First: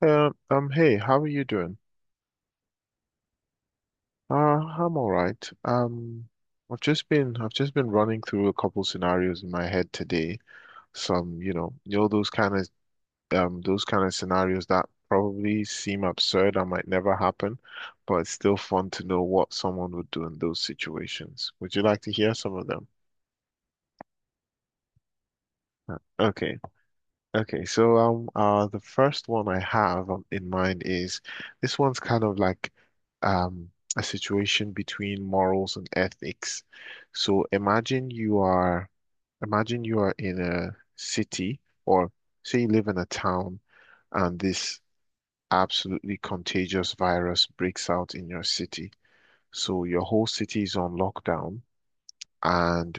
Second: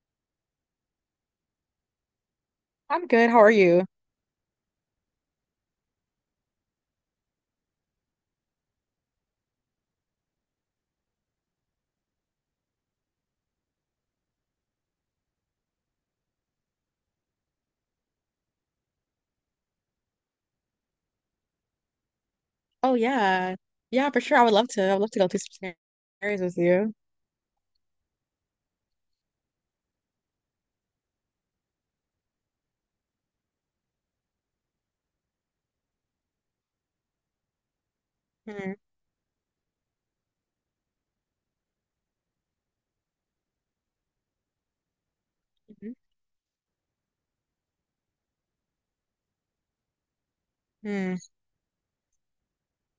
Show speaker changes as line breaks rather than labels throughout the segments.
Hey, how are you doing?
I'm good. How are you?
I'm all right. I've just been running through a couple scenarios in my head today. Some, those kind of scenarios that probably seem absurd and might never happen, but it's still fun to know what someone would do in those situations. Would you like to hear some of them?
Oh yeah. Yeah, for sure. I would love to. I would love to go through some scenarios with
Okay.
you.
Okay, so the first one I have in mind is this one's kind of like um a situation between morals and ethics. So imagine you
Mm.
are, imagine you are in a city, or say you live in a town, and this
Hmm.
absolutely contagious virus breaks out in your city. So your whole city is on
mm,
lockdown, and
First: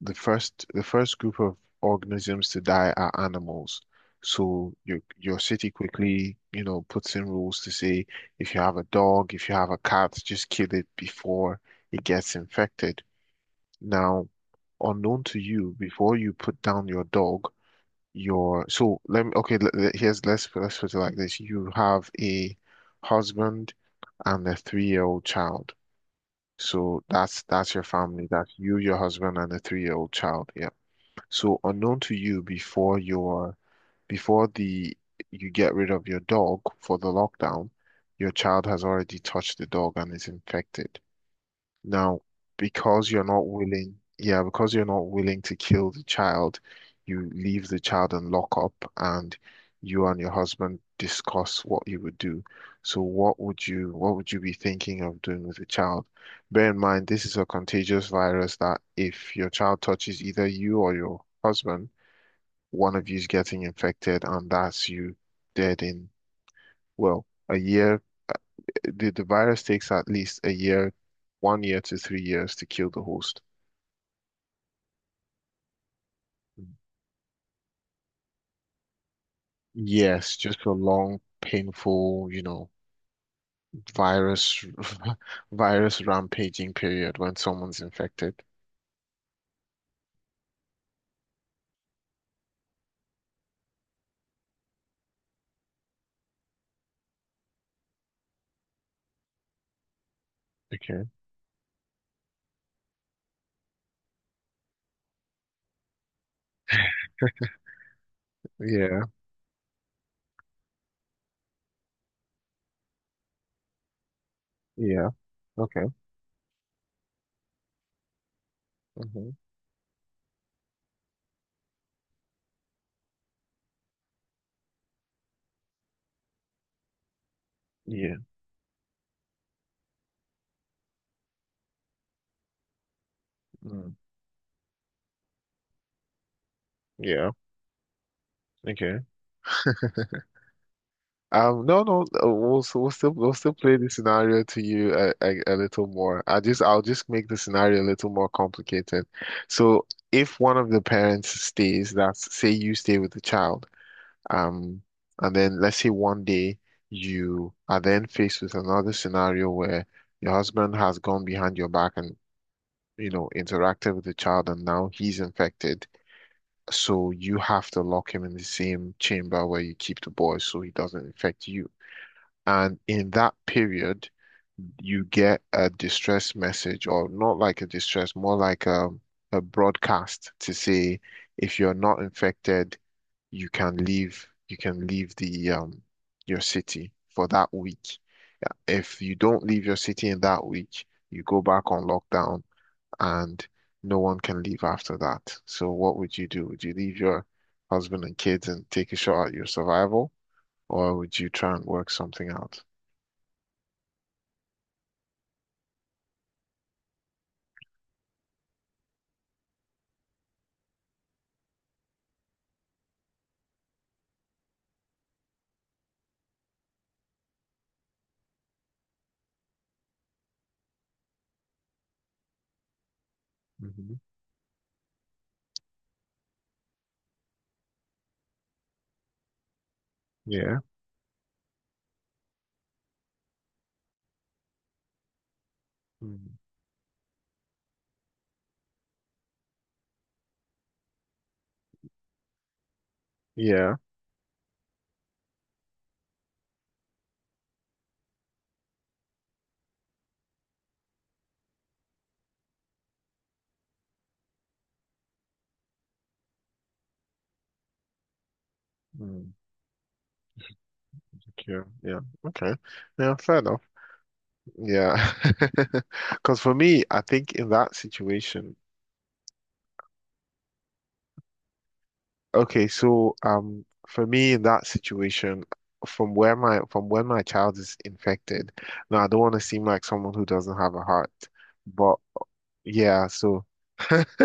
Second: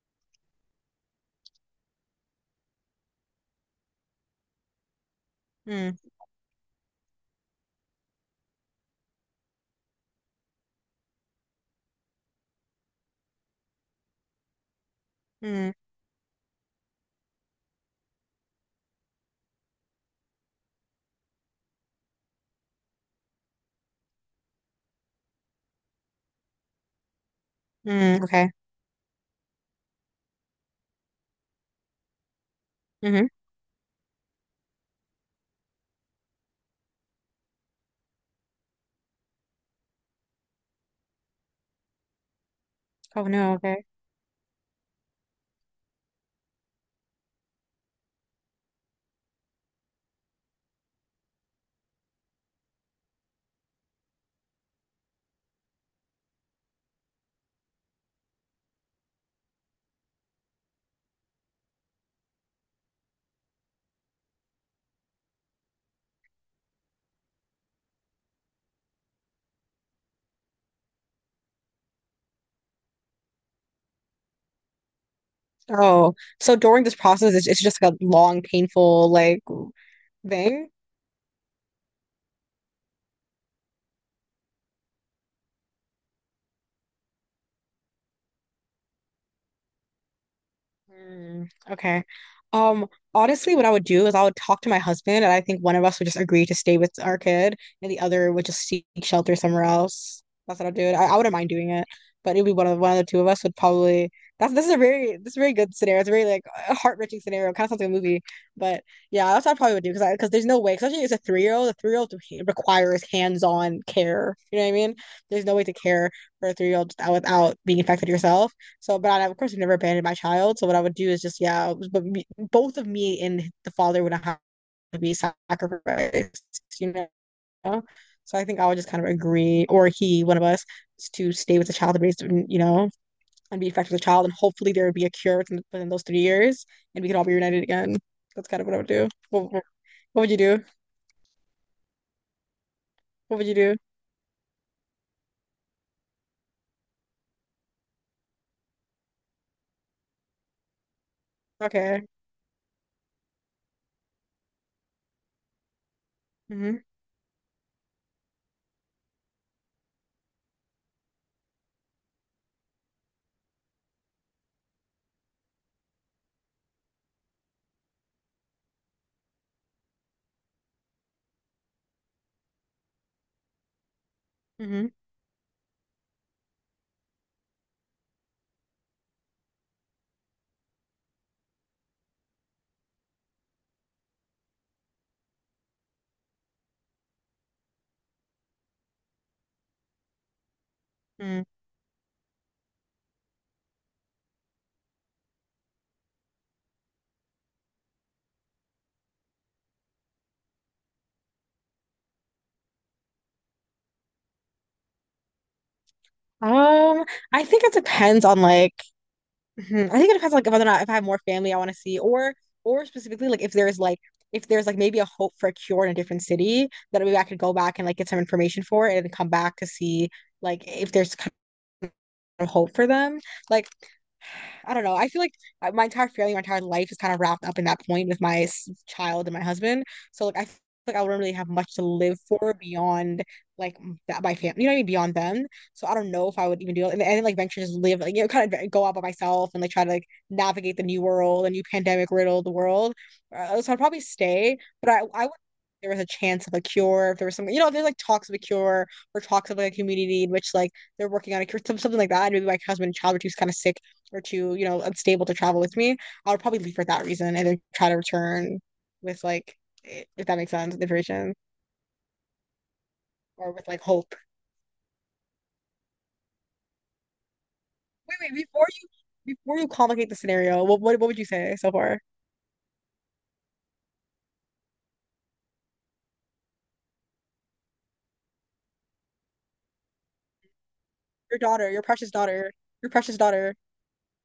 the first group of organisms to die are animals. So your city
mm,
quickly, puts in rules to say if you have a dog, if you have a cat, just kill it before it gets infected. Now, unknown to
mm,
you, before you put down your dog. Your so let me okay, let, let- here's Let's put it like this. You have a husband and a 3-year-old child. So that's your
mm.
family.
Okay.
That's you, your husband, and a 3-year-old child. Yeah. So unknown to you before
hmm
your before the you get rid of your dog for the lockdown, your child has already touched the dog and is infected. Now, because you're
Oh
not
no, okay.
willing, yeah, because you're not willing to kill the child, you leave the child in lockup and you and your husband discuss what you would do. So what would you be thinking of doing with the child? Bear in mind, this is a contagious virus that if your child touches either you or your husband, one of you's getting infected and that's you dead in, well, a year. The virus takes at least a year, 1 year to 3 years to kill the host.
Oh, so during this process, it's just like a long, painful like
Yes, just
thing.
a long, painful, virus virus rampaging period when someone's infected.
Mm, okay. Um, Honestly, what I would do is I would talk to my husband, and I think one of us would just agree to stay with our kid, and the other would just seek shelter somewhere else. That's what I'd do.
Okay.
I wouldn't mind doing it, but it would be one of the two of us would probably. That's this is a very this is a very good scenario. It's a very like a heart-wrenching scenario. Kind of sounds like a movie, but
Yeah.
yeah, that's what I probably would do because there's no way, especially as a three-year-old requires hands-on care. You know what I mean?
Yeah.
There's no way to
Okay.
care for a three-year-old without being infected yourself. So, but I,
Hmm.
of course, I never abandoned my child. So, what I would do is just, yeah, but me, both of me and the father would have to be sacrificed, you know?
Yeah.
So, I think I would just kind of agree, or he, one of us, to stay with the child and raise, you know, and be effective
Mm.
with the child. And hopefully, there would be a cure within those 3 years and we could all
Yeah.
be reunited again. That's kind of what I would
Okay.
do. Would you do?
No, no, we'll, s- we'll still we'll
What would
still
you
play
do?
the scenario to you a little more. I'll just make the scenario a little more complicated. So if one of the parents stays,
Okay.
that's say you stay with the child, um, and then let's say one day
Mm-hmm.
you are then faced with another scenario where your husband has gone behind your back and interacted with the child, and now he's infected. So you have to lock him in the same chamber where you keep the boy so he doesn't infect you. And in that period,
Mm-hmm.
you get a distress message, or not like a distress, more like a broadcast to say if you're not infected, you can leave the your city for that week. Yeah, if you don't leave your city in that week, you go
Mm-hmm.
back on lockdown and no one can leave after that. So what would you do? Would you leave your husband and kids and take a shot at your survival, or would you try and work something out?
Um, I think it depends on like. Mhm. I think it depends, like, whether or not if I have more family I want to see, or specifically like if there's like maybe a hope for a cure in a different city, then maybe I could go back and like get some information for it and come back to see like if there's of hope for them. Like,
Mhm.
I don't know. I feel like my entire family, my entire life is kind of wrapped up in that point with my child and my husband. So like, I feel
Yeah.
like I wouldn't really have much to live for beyond like that my family. You know what I mean? Beyond them. So I don't know
Mm.
if I would even do it. And then like venture just live like you know kind of go out by myself and like try to like navigate the new world, the new pandemic riddled world. So
Yeah.
I'd probably stay, but I would. There was a chance of a cure, if there was some, you know, if there's like talks of a cure or talks of like a community in which like they're working on a cure, something like that. And maybe my husband and child were too kind of sick or too, you know, unstable to travel with me. I would probably leave for that reason and then try to return with
Mm.
like, if that makes sense, information
Okay. Yeah. Okay. Yeah, fair
or
enough.
with like hope.
Yeah. Because for me, I think in that
Wait, wait,
situation,
before you complicate the scenario, what would you say so far?
okay, so for me in that situation, from when my child is infected, now I don't want to seem like someone who doesn't have a heart.
Your daughter, your
But
precious daughter, your
yeah,
precious
so
daughter.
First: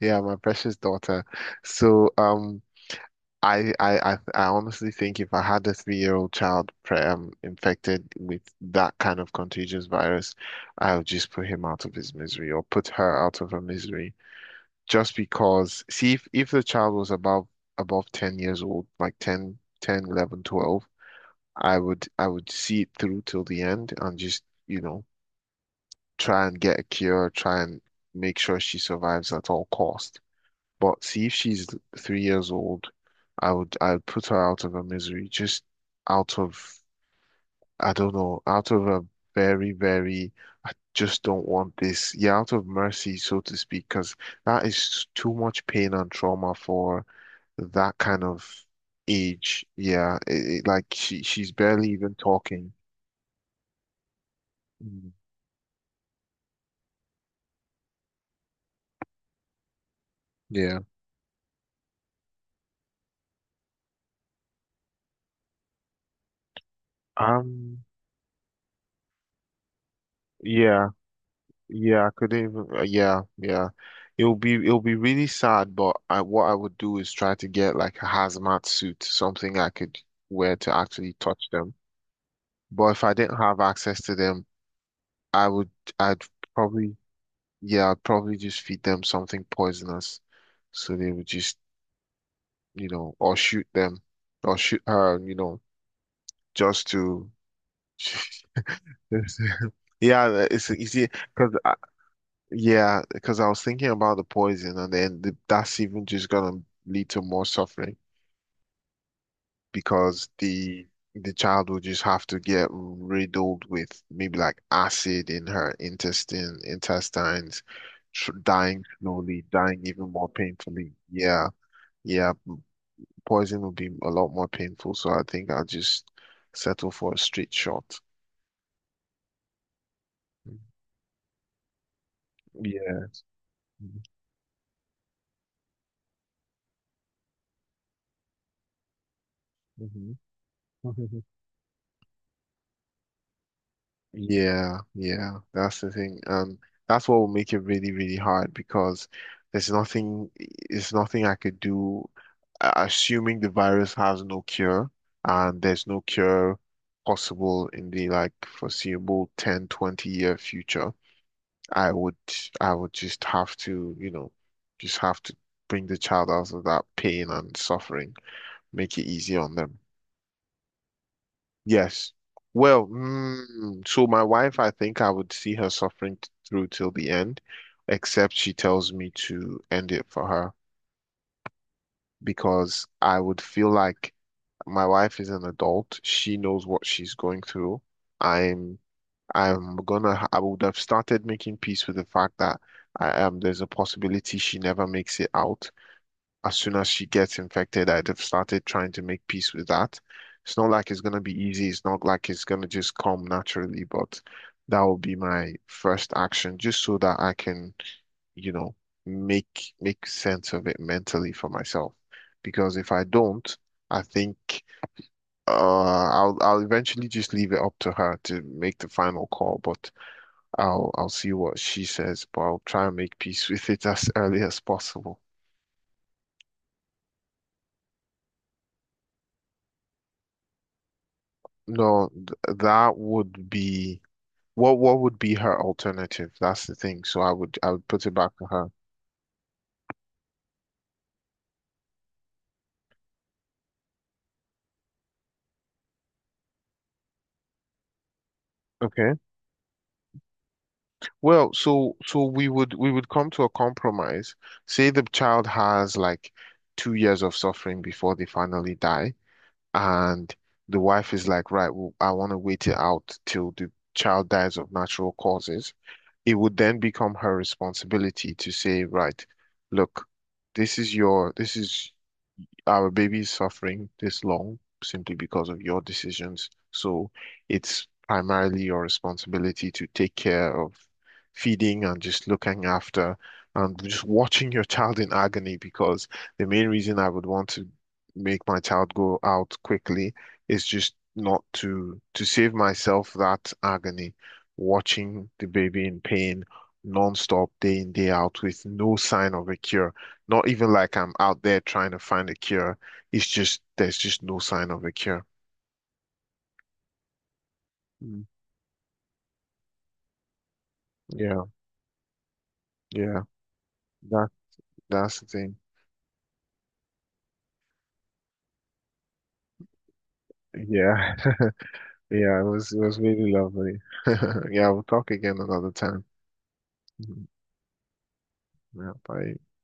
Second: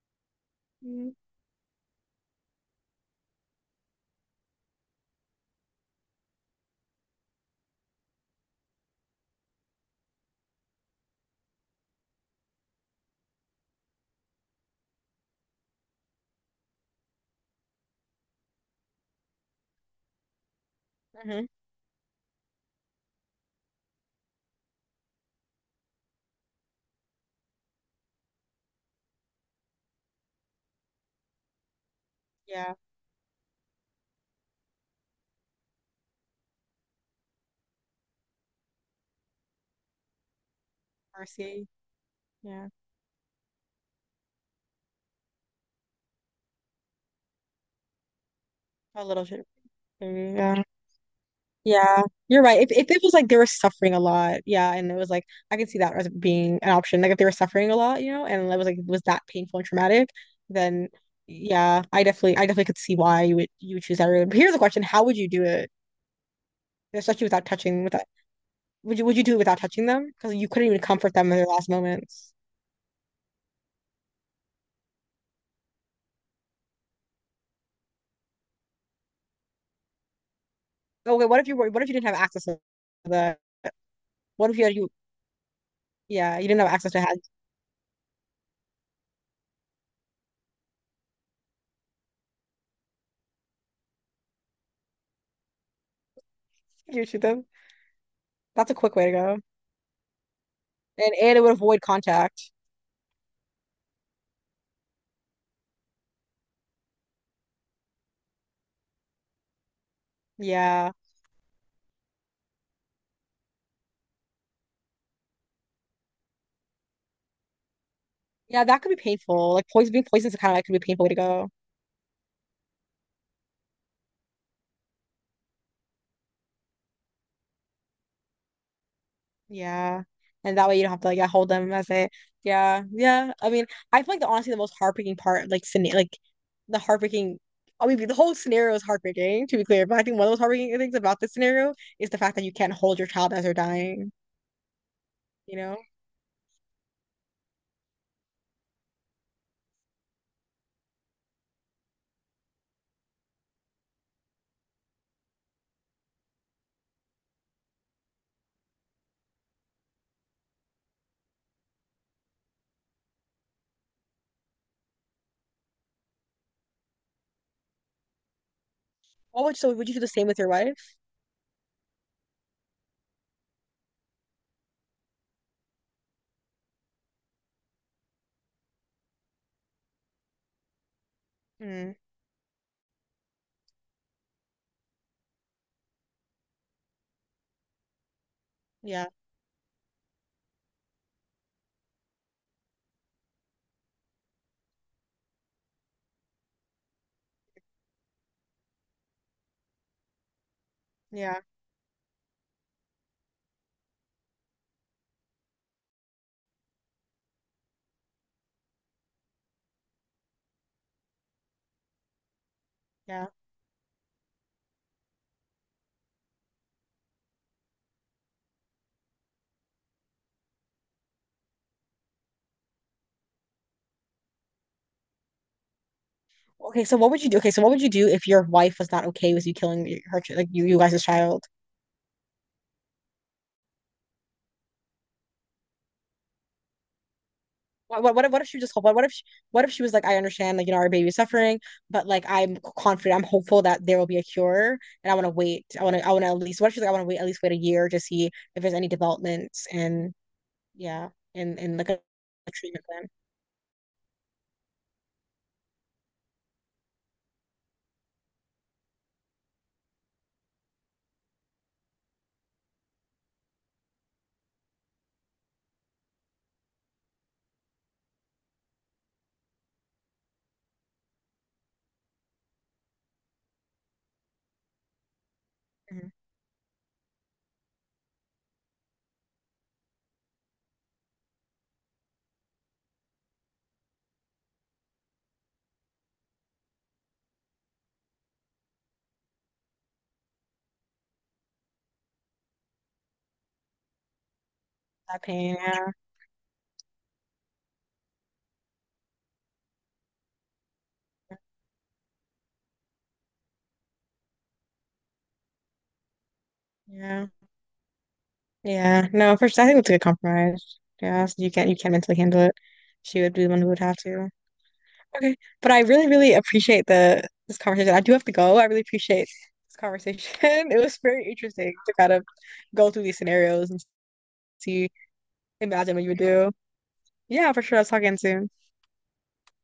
yeah, my precious daughter. So I honestly think if I had a 3-year-old child pre infected with that kind of contagious virus, I would just put him out of his misery or put her out of her misery. Just because, see, if the child was above 10 years old, like ten, 11, 12,
Mm-hmm.
I would see it through till the end and just, try and get a cure, try and make sure she survives at all costs. But see if she's 3 years
Yeah,
old, I would put her out of her misery, just out of, I don't know, out of a very, very, I just don't
mercy.
want this. Yeah, out of
Yeah,
mercy, so to speak, because that is too much pain and trauma for that kind of
a little shit.
age. Yeah,
Yeah.
like she's barely
Yeah,
even
you're right. If
talking.
if it was like they were suffering a lot, yeah, and it was
Mm.
like I could see that as being an option. Like if they were suffering a lot, you know, and it was like it was that painful and traumatic,
Yeah.
then yeah, I definitely could see why you would choose that route. But here's the question: how would you do it, especially without
Um,
touching? Without would you do it without touching them? Because you couldn't even
yeah.
comfort them in their last
Yeah, I
moments.
couldn't even. Yeah, yeah. It'll be really sad, but I what I would do is try to get like a hazmat suit, something I could wear to actually
Okay, what
touch
if you were?
them.
What if you didn't have access to
But if I didn't
the?
have access to them,
What if you had you?
I would I'd
Yeah, you didn't have access
probably
to how.
yeah, I'd probably just feed them something poisonous, so they would just or shoot them or shoot her, just
You shoot
to.
them. That's a quick way to go,
Yeah, it's easy
and it would
because
avoid contact.
Yeah, because I was thinking about the poison, and then that's even just gonna lead to more suffering because the
Yeah.
the child will just have to get riddled with maybe like acid in her intestines, tr
Yeah, that
dying
could be
slowly,
painful. Like
dying
poison being
even more
poisoned is kind of like could be a
painfully.
painful way to
Yeah,
go.
yeah, poison will be a lot more painful, so I think I'll just settle for a straight shot.
Yeah. And that way you don't have to like yeah, hold them as it. Yeah.
Yeah.
Yeah. I mean, I feel like the honestly the most heartbreaking part, like scena- like the heartbreaking I mean the whole scenario is heartbreaking, to be clear. But I
Mhm.
think one of those heartbreaking things about this scenario is the fact that you can't hold your child as they're dying,
Yeah, yeah,
you know?
that's the thing. That's what will make it really, really hard because there's nothing, there's nothing I could do, assuming the virus has no cure and there's no cure possible in the like foreseeable 10, 20 year future. I would, I would just have tojust have to bring the child out of that pain and suffering, make it easy
What
on
would so
them.
would you do the same with your wife?
Yes. Well, so my wife, I think I would see her suffering through till the end, except she tells me to end it for her
Mm,
because I would feel like my wife is an adult. She knows what she's going through. I'm
yeah.
I would have started making peace with the fact that I am there's a possibility she never makes it out as soon as she gets infected. I'd have started trying to make peace with that. It's not like it's going to be
Yeah.
easy. It's not like it's going to just come naturally, but that will be my first action just so that I can, you know, make sense of it mentally for myself. Because if I
Yeah.
don't, I think uh, I'll eventually just leave it up to her to make the final call, but I'll see what she says, but I'll try and make peace with it as early as possible.
Okay, so what would you do if your wife was not okay with you killing her, like you guys' child?
No, th that would be. What would be her alternative? That's the thing. So I would put it back
What
to
if she
her.
just what if she was like I understand like you know our baby's suffering but like I'm confident I'm hopeful that there will be a cure and I want to wait I want to at least what if she's like I want to wait at least wait a year to see if there's any
Okay.
developments and yeah
Well,
and like
so so we
a
would
treatment
we would
plan.
come to a compromise. Say the child has like 2 years of suffering before they finally die, and the wife is like, right, well, I want to wait it out till the child dies of natural causes. It would then become her responsibility to say, right, look, this is your this is our baby is suffering this long simply because of your
Mhm.
decisions. So it's primarily your responsibility to take care of feeding and just looking after and just watching your child in agony because the main reason I would want to make my child go out quickly is just not to save myself that agony,
That
watching the
pain,
baby
yeah,
in pain nonstop, day in, day out, with no sign of a cure. Not even like I'm out there trying to find a cure. It's just there's just no sign of a cure.
yeah
Mm.
yeah no for sure I think it's a good compromise yeah so
Yeah,
you can't mentally handle it she
yeah.
would be the one who would have to.
That that's the
Okay.
thing.
But I really, really appreciate the this conversation. I do have to go. I really appreciate this conversation. It was
Yeah.
very interesting to kind of
Yeah, it was it
go
was
through these
really
scenarios
lovely.
and
Yeah, we'll
see,
talk again another
imagine what
time.
you would do.
Mhm.
Yeah, for sure. Let's talk again soon.
Yeah, bye.